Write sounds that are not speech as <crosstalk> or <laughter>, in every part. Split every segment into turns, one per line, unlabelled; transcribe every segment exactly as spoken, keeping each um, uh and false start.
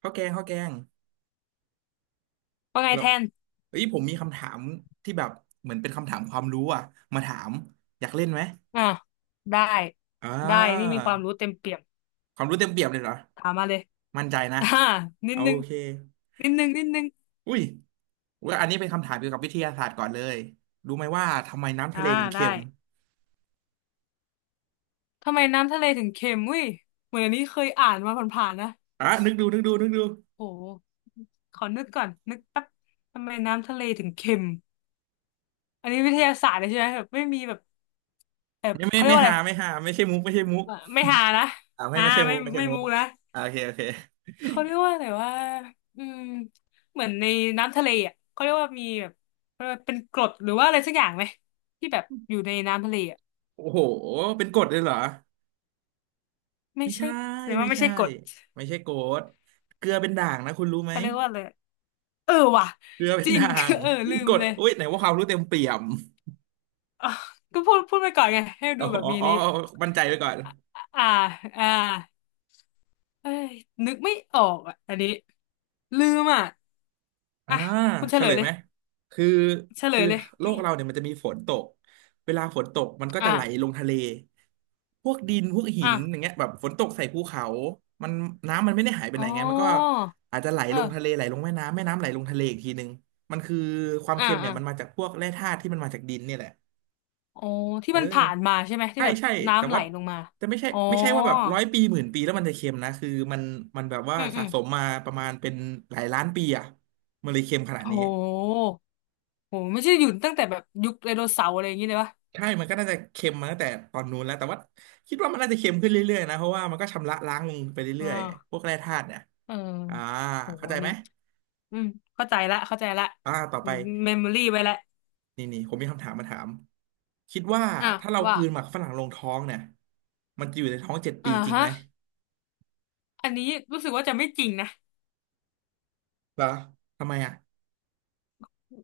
ข้าวแกงข้าวแกง
ว่าไง
แล้ว
แทน
เอ้ยผมมีคำถามที่แบบเหมือนเป็นคำถามความรู้อ่ะมาถามอยากเล่นไหม
อ่าได้
อ่า
ได้นี่มีความรู้เต็มเปี่ยม
ความรู้เต็มเปี่ยมเลยเหรอ
ถามมาเลย
มั่นใจนะ
<laughs> อ่านิ
โอ
ดนึง
เค
นิดนึงนิดนึง
อุ้ยว่าอันนี้เป็นคำถามเกี่ยวกับวิทยาศาสตร์ก่อนเลยรู้ไหมว่าทำไมน้ำ
อ่า
ทะเลถึง
ได้
เค็ม
ทำไมน้ำทะเลถึงเค็มอุ้ยเหมือนอันนี้เคยอ่านมาผ่านๆนะ
อ่ะนึกดูนึกดูนึกดู
โหขอนึกก่อนนึกแป๊บทำไมน้ำทะเลถึงเค็มอันนี้วิทยาศาสตร์เลยใช่ไหมแบบไม่มีแบบแบบ
ไม่ไม่
เขาเรียก
ไม่
ว่าอะ
หา
ไร
ไม่หาไม่ใช่มุกไม่ใช่มุก
ไม่หานะ
อ่าไม่
อ่า
ไม่ใช่มุ
ไม่
กไม่ใช่
ไม่
มุก
มุกนะ
อ่าโอเคโอเค
เขาเรียกว่าอะไรว่าอืมเหมือนในน้ำทะเลอ่ะเขาเรียกว่ามีแบบเขาเรียกว่าเป็นกรดหรือว่าอะไรสักอย่างไหมที่แบบอยู่ในน้ำทะเลอ่ะ
โอ้โหเป็นกฎเลยเหรอ
ไม่
ไม่
ใช่
ใช่
แสดง
ไม่
ว่าไม่
ใช่
ใช่กรด
ไม่ใช่โกดเกลือเป็นด่างนะคุณรู้ไหม
เขาเรียกว่าอะไรเออว่ะ
เกลือเป็
จ
น
ริง
ด่าง
<laughs> เออ
เป็
ลื
น
ม
กรด
เลย
อุ้ยไหนว่าความรู้เต็มเปี่ยม
อ่ะก็พูดพูดไปก่อนไงให้
อ๋
ดู
อ
แบบ
อ๋อ
มี
อ๋อ
นี้
มั่นใจไว้ก่อน
อ่าอ่าเอ้ยนึกไม่ออกอ่ะอันนี้ลืมอ่ะ
อ่า
อ่ะคุณเฉ
เฉ
ล
ล
ย
ย
เล
ไห
ย
มคือ
เฉล
คือ
ยเลย
โล
นี่
กเราเนี่ยมันจะมีฝนตกเวลาฝนตกมันก็จะ
อ่า
ไหลลงทะเลพวกดินพวกหินอย่าง
อ่า
เงี้ยแบบฝนตกใส่ภูเขามันน้ำมันไม่ได้หายไป
อ๋
ไห
อ
นไงมันก็อาจจะไหล
เออ
ลงทะเลไหลลงแม่น้ำแม่น้ำไหลลงทะเลอีกทีนึงมันคือความ
อ่า
เค็มเนี่
อ่า
ยมันมาจากพวกแร่ธาตุที่มันมาจากดินเนี่ยแหละ
อ๋อที่
เออ
มันผ่านมาใช่ไหมที่
ใช่
แบบ
ใช่แต่
น้ำไหล
ว่า
ลงมา
แต่ไม่ใช่
อ๋อ
ไม่ใช่ว่าแบบร้อยปีหมื่นปีแล้วมันจะเค็มนะคือมันมันแบบว่า
อืมอื
สะ
ม
สมมาประมาณเป็นหลายล้านปีอ่ะมันเลยเค็มขนาด
โ
นี้
หโหไม่ใช่หยุดตั้งแต่แบบยุคไดโนเสาร์อะไรอย่างนี้เลยวะ
ใช่มันก็น่าจะเค็มมาตั้งแต่ตอนนู้นแล้วแต่ว่าคิดว่ามันน่าจะเค็มขึ้นเรื่อยๆนะเพราะว่ามันก็ชำระล้างลงไป
อ่
เรื่อยๆพ
า
วกแร่ธาตุเนี่ย
เออ
อ่า
โห
เข้าใจ
อัน
ไหม
นี้อืมเข้าใจละเข้าใจละ
อ่าต่อไป
เมมโมรี่ไว้ละ
นี่นี่ผมมีคำถามมาถามคิดว่า
อ่ะ
ถ้าเราก
ว่า
ลืนหมากฝรั่งลงท้องเนี่ยมันจะอยู่ในท้องเจ็ดปี
อ่า
จริง
ฮะ
ไหม
อันนี้รู้สึกว่าจะไม่จริงนะ
เหรอทำไมอ่ะ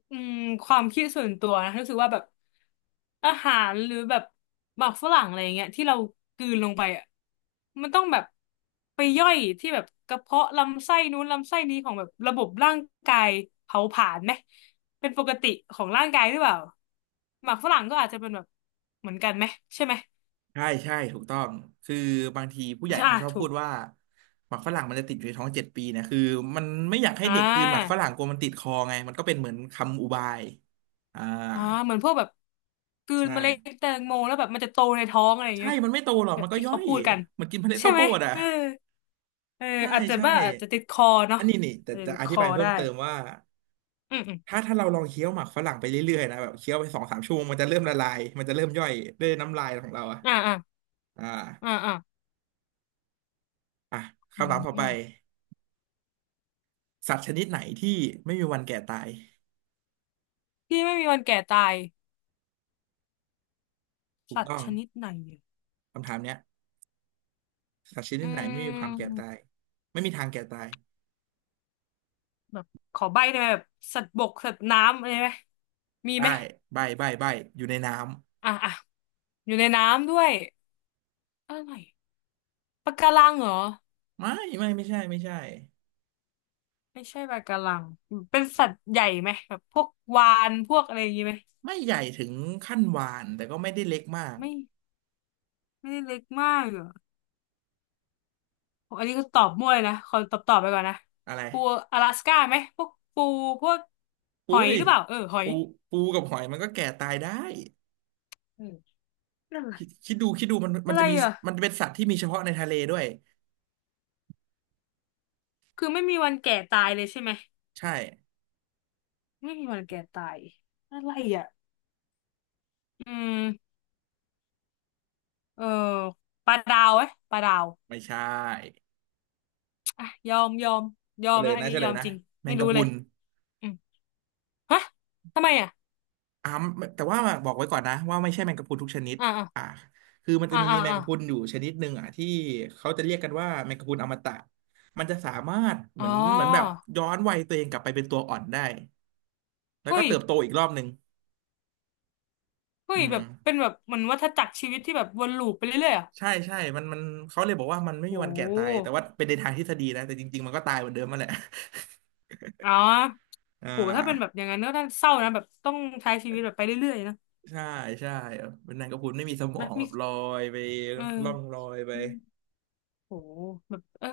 อืมความคิดส่วนตัวนะรู้สึกว่าแบบอาหารหรือแบบหมักฝรั่งอะไรอย่างเงี้ยที่เรากลืนลงไปอ่ะมันต้องแบบไปย่อยที่แบบกระเพาะลำไส้นู้นลำไส้นี้ของแบบระบบร่างกายเผาผลาญไหมเป็นปกติของร่างกายหรือเปล่าหมักฝรั่งก็อาจจะเป็นแบบเหมือนกันไหมใช่ไหม
ใช่ใช่ถูกต้องคือบางทีผู้ใหญ่
ใช่
เขา
อ่ะ
ชอบ
ถู
พู
ก
ดว่าหมักฝรั่งมันจะติดอยู่ในท้องเจ็ดปีนะคือมันไม่อยากให้
อ่
เด็กกลืนหมักฝ
า
รั่งกลัวมันติดคอไงมันก็เป็นเหมือนคำอุบายอ่า
อ่าเหมือนพวกแบบกลืน
ใช่
เมล็ดแตงโมแล้วแบบมันจะโตในท้องอะไรอย่าง
ใช่
เงี้ย
มันไม่โตหรอก
แบ
มั
บ
นก็
ที่
ย่อ
เขา
ย
พูดกัน
เหมันกินเมล็ด
ใช่
ข้าวโพ
ไหม
ดอ่ะ
เออ เออ
ใช่
อาจจะ
ใช่
ว่าอาจจะติดคอ
อั
เนาะ
นนี้นี่แต่
อาจจะ
จะ
ติด
อ
ค
ธิ
อ
บายเพิ่ม
ได้
เติมว่า
อืมอืม
ถ้าถ้าเราลองเคี้ยวหมักฝรั่งไปเรื่อยๆนะแบบเคี้ยวไปสองสามชั่วโมงมันจะเริ่มละลายมันจะเริ่มย่อยด้วยน้ำลายของเราอ่ะ
อ่าอ่า
อ่า
อ่าอ่า
อ่ะ
อื
คำ
ม
ถามต่อ
อื
ไป
ม
สัตว์ชนิดไหนที่ไม่มีวันแก่ตาย
ที่ไม่มีวันแก่ตาย
ถูก
สัต
ต้
ว์
อง
ชนิดไหนเนี่ย
คำถามเนี้ยสัตว์ชนิ
อื
ดไหนไม่มีความแก่
ม
ตายไม่มีทางแก่ตาย
แบบขอใบ้ได้ไหมแบบสัตว์บกสัตว์น้ำอะไรไหมมี
ได้
ไหม
ใบใบใบอยู่ในน้
อ่าอ่าอยู่ในน้ำด้วยอะไรปะการังเหรอ
ำไม่ไม่ไม่ใช่ไม่ใช่
ไม่ใช่ปะการังเป็นสัตว์ใหญ่ไหมแบบพวกวาฬพวกอะไรอย่างงี้ไหม
ไม่ใหญ่ถึงขั้นวาฬแต่ก็ไม่ได้เล็กมาก
ไม่ไม่ได้เล็กมากเหรอ อันนี้ก็ตอบมั่วเลยนะคนตอบตอบไปก่อนนะ
อะไร
ปูอลาสก้าไหมพวกปูพวกห
อุ้
อย
ย
หรือเปล่าเออหอย
ปูปูกับหอยมันก็แก่ตายได้
เออนั่น
คิดคิดดูคิดดูมันมั
อะ
น
ไร
จะ
อะ
มี
ไรอ่ะ
มันเป็นสัตว์ที่มีเฉพาะในทะเลด้วย
คือไม่มีวันแก่ตายเลยใช่ไหม
ใช่
ไม่มีวันแก่ตายอะไรอ่ะอืมเออปลาดาวไหมปลาดาว
ไม่ใช่
อ่ะยอมยอมยอ
เฉ
ม
ล
แล้
ย
วอัน
นะ
นี้
เฉล
ยอ
ย
ม
นะ
จริง
แม
ไม่
งกะ
รู้
พรุ
เลย
น
อืมฮะทำไมอ่ะ
อ่าแต่ว่าบอกไว้ก่อนนะว่าไม่ใช่แมงกะพรุนทุกชนิด
อ่า
อ่าคือมันจะ
อ่า
มี
อ่า
แมง
อ่า
กะพรุนอยู่ชนิดหนึ่งอ่ะที่เขาจะเรียกกันว่าแมงกะพรุนอมตะมันจะสามารถเห
อ๋
มื
อ
อนเหมือนแบบย้อนวัยตัวเองกลับไปเป็นตัวอ่อนได้แล้ว
เฮ้
ก็
ย
เติบโตอีกรอบหนึ่ง
เฮ้
อื
ย
ม
แบบเป็นแบบเหมือนวัฏจักรชีวิตที่แบบวนลูปไปเรื่อยๆอ่ะ
ใช่ใช่มันมันเขาเลยบอกว่ามันไม่มี
โอ้
วันแก่ตายแต่ว่าเป็นในทางทฤษฎีนะแต่จริงๆมันก็ตายเหมือนเดิมมาแหละ
อ๋อ
<laughs> อ่า
โหถ้าเป็นแบบอย่างนั้นก็น่าเศร้านะแบบต้องใช้ชีวิตแบบไปเรื่อยๆนะ
ใช่ใช่เป็นแมงกระพรุนไม่มีสมอ
นะ
งแบ
มี
บลอยไป
เออ
ล่องลอยไป
อืมโหแบบเออ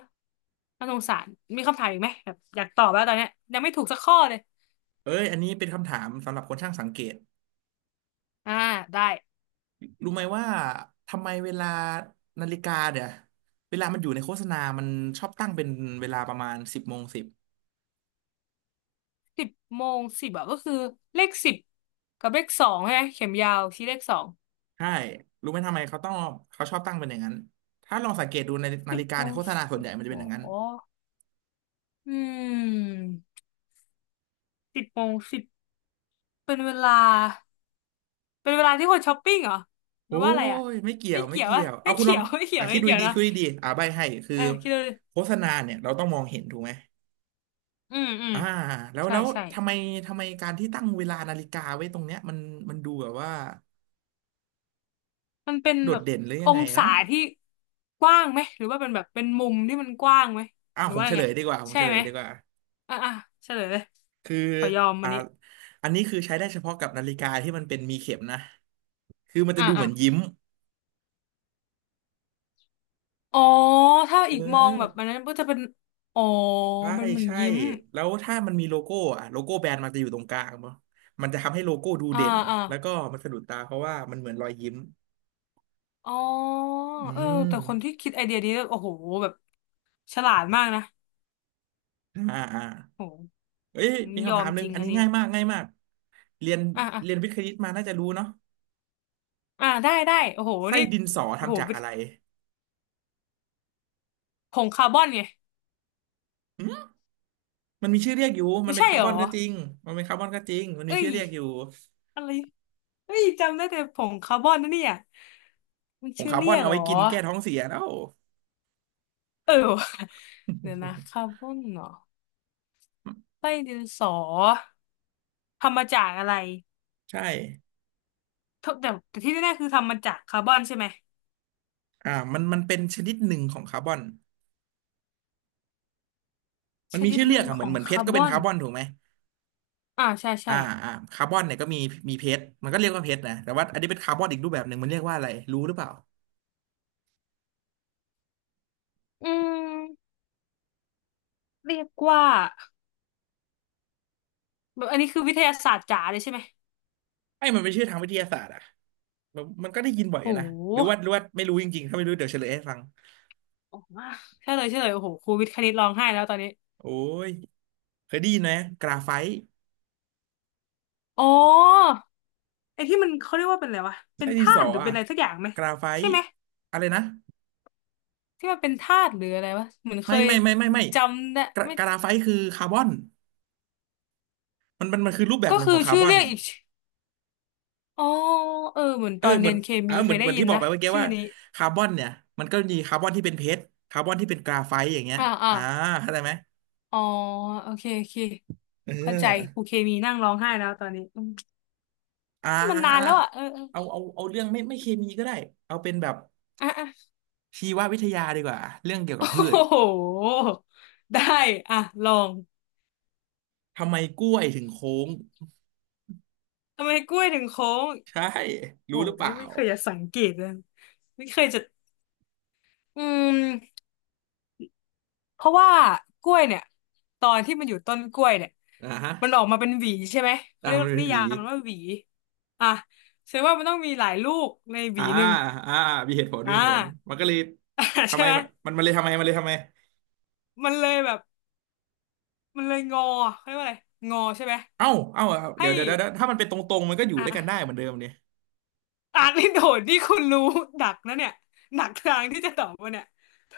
น่าสงสารมีคำถามอีกไหมแบบอยากตอบแล้วตอนเนี้ยยังไม่ถูกสักข้อเลย
เอ้ยอันนี้เป็นคำถามสำหรับคนช่างสังเกต
อ่าได้
รู้ไหมว่าทำไมเวลานาฬิกาเนี่ยเวลามันอยู่ในโฆษณามันชอบตั้งเป็นเวลาประมาณสิบโมงสิบ
สิบโมงสิบอะก็คือเลขสิบกับเลขสองใช่ไหมเข็มยาวชี้เลขสอง
ใช่รู้ไหมทำไมเขาต้องเขาชอบตั้งเป็นอย่างนั้นถ้าลองสังเกตดูในนา
สิบ
ฬิกา
โม
ใน
ง
โฆษ
ส
ณาส่วน
ิ
ให
บ
ญ่มันจะ
หร
เป็นอ
อ
ย่างนั้น
อืมสิบโมงสิบเป็นเวลาเป็นเวลาที่คนช้อปปิ้งเหรอห
โอ้
รือว่าอะไรอะ
ยไม่เกี่ย
ไม่
วไม่
เกี่ยว
เกี่
อะ
ยว
ไม่
เอาคุณล
เกี่
อ
ย
ง
วไม่เกี่ย
อ่ะ
ว
คิด
ไม่
ดู
เกี่ยว
ดีๆ
นะ
คิดดูดีๆอ่าใบให้คือ
เออคิดดูดิ
โฆษณาเนี่ยเราต้องมองเห็นถูกไหม
อืมอืม
อ่าแล้ว
ใช่
แล้ว
ใช่
ทำไมทำไมการที่ตั้งเวลานาฬิกาไว้ตรงเนี้ยมันมันดูแบบว่า
มันเป็น
โด
แบ
ด
บ
เด่นหรือยั
อ
งไง
งศา
เนาะ
ที่กว้างไหมหรือว่าเป็นแบบเป็นมุมที่มันกว้างไหม
อ้า
ห
ว
รือ
ผม
ว่า
เฉ
ไง
ลยดีกว่าผม
ใช่
เฉล
ไหม
ยดีกว่า
อ่ะอ่ะเฉลยเลย
คือ
ขอยอมอั
อ่า
นนี้
อันนี้คือใช้ได้เฉพาะกับนาฬิกาที่มันเป็นมีเข็มนะคือมันจะ
อ่ะ
ดูเห
อ่ะ
มือนยิ้ม
อ๋อถ้า
เ
อีกมองแบบ
ออ
อันนั้นก็จะเป็นอ๋อ
ใช่
เป็นเหมือน
ใช่
ยิ้ม
แล้วถ้ามันมีโลโก้อะโลโก้แบรนด์มันจะอยู่ตรงกลางเนาะมันจะทำให้โลโก้ดู
อ่า
เด่น
อ่า
แล้วก็มันสะดุดตาเพราะว่ามันเหมือนรอยยิ้ม
อ๋อ
อื
เออ
ม
แต่คนที่คิดไอเดียนี้แล้วโอ้โหแบบฉลาดมากนะ
อ่าอ่า
โอ้โห
เอ้ย
นี่
มี
ยอ
คำถา
ม
มห
จ
นึ่ง
ริง
อัน
อัน
นี้
นี้
ง่ายมากง่ายมากเรียน
อ่ะอ่ะ
เรียนวิทย์คณิตมาน่าจะรู้เนาะ
อ่ะได้ได้โอ้โห
ไส้
นี่
ดินสอ
โอ้โห
ทำจากอะไร
ผงคาร์บอนไง
มันมีชื่อเรียกอยู่มัน
ไม่
เป็น
ใช่
คา
ห
ร์
ร
บ
อ
อนก็จริงมันเป็นคาร์บอนก็จริงมันมี
เอ้
ชื่
ย
อเรียกอยู่
อะไร เฮ้ยจำได้แต่ผงคาร์บอนนะเนี่ยมัน
ผง
ชื่อ
คาร์บ
เรี
อน
ยก
เอา
เหร
ไว้
อ
กินแก้ท้องเสียแล้ว
เออ <laughs> ว่ะเดี๋ยวนะ
<laughs>
คาร์บอนเหรอไส้ดินสอทำมาจากอะไร
ใช่
ทุกแต่แต่ที่แน่ๆคือทำมาจากคาร์บอนใช่ไหม
อ่ามันมันเป็นชนิดหนึ่งของคาร์บอนมั
ช
นมี
นิด
ชื่อ
ห
เรีย
นึ่
ก
ง
อะเห
ข
มือ
อ
น
ง
เหมือนเพช
คา
รก็
ร์บ
เป็น
อน
คาร์บอนถูกไหม
อ่าใช่ใช่
อ่าอ่าคาร์บอนเนี่ยก็มีมีเพชรมันก็เรียกว่าเพชรนะแต่ว่าอันนี้เป็นคาร์บอนอีกรูปแบบหนึ่งมันเรียกว่าอะไรรู้หรือเปล่า
อืมเรียกว่าแบบอันนี้คือวิทยาศาสตร์จ๋าเลยใช่ไหม
ไอ้ยมันเป็นชื่อทางวิทยาศาสตร์อะมันมันก็ได้ยินบ่อย
โ
อยู่นะหรือ
ห
ว่าหรือว่าไม่รู้จริงๆถ้าไม่รู้เดี๋ยวเฉลยให้ฟัง
โอ้มากใช่เลยใช่เลยโอ้โหครูวิทย์คณิตร้องไห้แล้วตอนนี้
โอ้ยเคยได้ยินไหมกราไฟต์
อ๋อไอ้ที่มันเขาเรียกว่าเป็นอะไรวะเป็
ไส้
น
ดิน
ธา
สอ
ตุหรือเป็
อะ
นอะไรสักอย่างไหม
กราไฟ
ใช่
ต์
ไหม
อะไรนะ
ที่มันเป็นธาตุหรืออะไรวะเหมือนเค
ไม่
ย
ไม่ไม่ไม่ไม่
จำได้
กรา
ไม่
กราไฟต์คือคาร์บอน มันมันมันคือรูปแบบ
ก็
หนึ่งข
คื
อ
อ
งคาร์
ชื่
บ
อ
อน
เรียกอีกชื่ออ๋อเออเหมือน
เอ
ต
อ
อน
เห
เรี
มือ
ย
น
นเค
อ่า
มี
เห
เค
มือ
ย
น
ได้
เหมือน
ยิ
ที่
น
บอก
นะ
ไปเมื่อกี้
ชื่อ
ว่า
นี้
คาร์บอนเนี่ยมันก็มีคาร์บอนที่เป็นเพชรคาร์บอนที่เป็นกราไฟต์อย่างเงี้ย
อ่าอ่า
อ่าเข้าใจไหม
อ๋อโอเคโอเค
เ
เข้าใจค
ออ
รูเคมีนั่งร้องไห้แล้วตอนนี้อืม
อ่
มันนานแล้ว
า
อ่ะเออเออ
เอาเอาเอาเรื่องไม่ไม่เคมีก็ได้เอาเป็นแบบ
อ่ะอ่ะ
ชีววิทยาดีกว่าเรื่องเกี่ยวกับพื
<laughs>
ช
โอ้โหได้อ่ะลอง
ทำไมกล้วยถึงโค้ง
ทำไมกล้วยถึงโค้ง
ใช่
โอ้
รู้ห
โห
รือเปล่า
ไม่เคยจะสังเกตเลยไม่เคยจะอืม เพราะว่ากล้วยเนี่ยตอนที่มันอยู่ต้นกล้วยเนี่ย
อ่าฮะ
มันออกมาเป็นหวีใช่ไหมเขา
อ่า
เรียก
มันเป็
นิ
นหวี
ยามมันว่าหวีอ่ะแสดงว่ามันต้องมีหลายลูกในหวี
อ่า
หนึ่ง
อ่ามีเหตุผลมี
อ่า
เหตุผลมันก็เลย
<laughs>
ทำ
ใช่
ไม
ไหม
มันมันมันเลยทำไมมันเลยทำไม
มันเลยแบบมันเลยงอเขาเรียกว่าอะไรงอใช่ไหม
เอ้าเอ้าเอา
ให้
เดี๋ยวเดี๋ยวเดี๋ยว ถ้ามันเป็นตรงๆมันก็อยู่
อ่ะ
ด้วย
อ่
กันได้เหมือนเดิมเนี่ย
านนี่โดดนี่คุณรู้ดักนะเนี่ยหนักทางที่จะตอบว่าเนี่ยโถ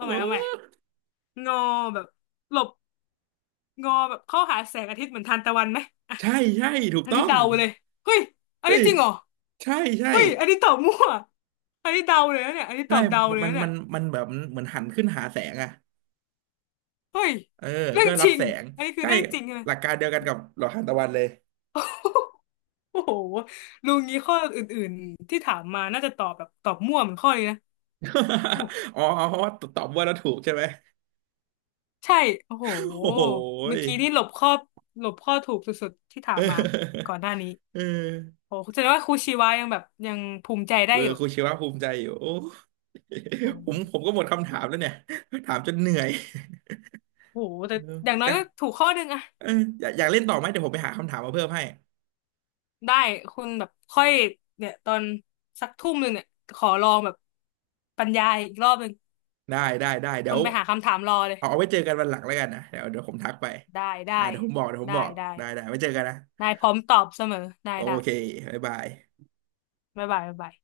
เอ
าใหม่เอาใหม่
อ
งอแบบหลบงอแบบเข้าหาแสงอาทิตย์เหมือนทานตะวันไหม
ใช่ใช่ถูก
อัน
ต้อ
นี้
ง
เดาเลยเฮ้ยอัน
เฮ้
นี้
ย
จริงเหรอ
ใช่ใช่
เฮ้ยอันนี้ตอบมั่วอันนี้เดาเลยนะเนี่ยอันนี้ต
ใช่
อบเดาเลย
มัน
นะเนี่
มั
ย
นมันแบบเหมือนหันขึ้นหาแสงอ่ะ
เฮ้ย
เออ
เรื่อ
เพื่
ง
อ
จ
รับ
ริ
แส
ง
ง
อันนี้คือ
ใช่
เรื่องจริงใช่ไหม
หลักการเดียวกันกับหลอดทานตะวันเลย
โอ้โหลุงนี้ข้ออื่นๆที่ถามมาน่าจะตอบแบบตอบมั่วเหมือนข้อนี้นะโอ้
<laughs> อ๋ออ๋อเพราะว่าตอบว่าเราถูกใช่ไหม
ใช่โอ้โห
โอ้โห
เมื่
ย
อกี้นี่หลบข้อหลบข้อถูกสุดๆที่ถาม
เอ
มา
อ
ก่อนหน้านี้
เออ
โอ้แสดงว่าครูชีวายังแบบยังภูมิใจได้
เออ
อยู่
ครูชีวะภูมิใจอยู่โอ้
โอ
ผมผม
้
ก็หมดคำถามแล้วเนี่ย ถามจนเหนื่อย
โหแต่
เออ
อย่างน้
อ
อย
ยาก
ก็ถูกข้อหนึ่งอะ
เอออยากอยากเล่นต่อไหมเดี๋ยวผมไปหาคำถามมาเพิ่มให้
ได้คุณแบบค่อยเนี่ยตอนสักทุ่มหนึ่งเนี่ยขอลองแบบบรรยายอีกรอบหนึ่ง
ได้ได้ได้เดี๋
คุ
ย
ณ
ว
ไปหาคำถามรอเลย
เอาเอาไว้เจอกันวันหลังแล้วกันนะเดี๋ยวเดี๋ยวผมทักไป
ได้
อ่า
ได้
เดี๋ยวผมบอกเดี๋ยวผม
ได้
บอก
ได้
ได้ได้ไว้เจอกันนะ
ได้พร้อมตอบเสมอได้
โอ
ได้
เคบ๊ายบาย
บ๊ายบายบ๊ายบาย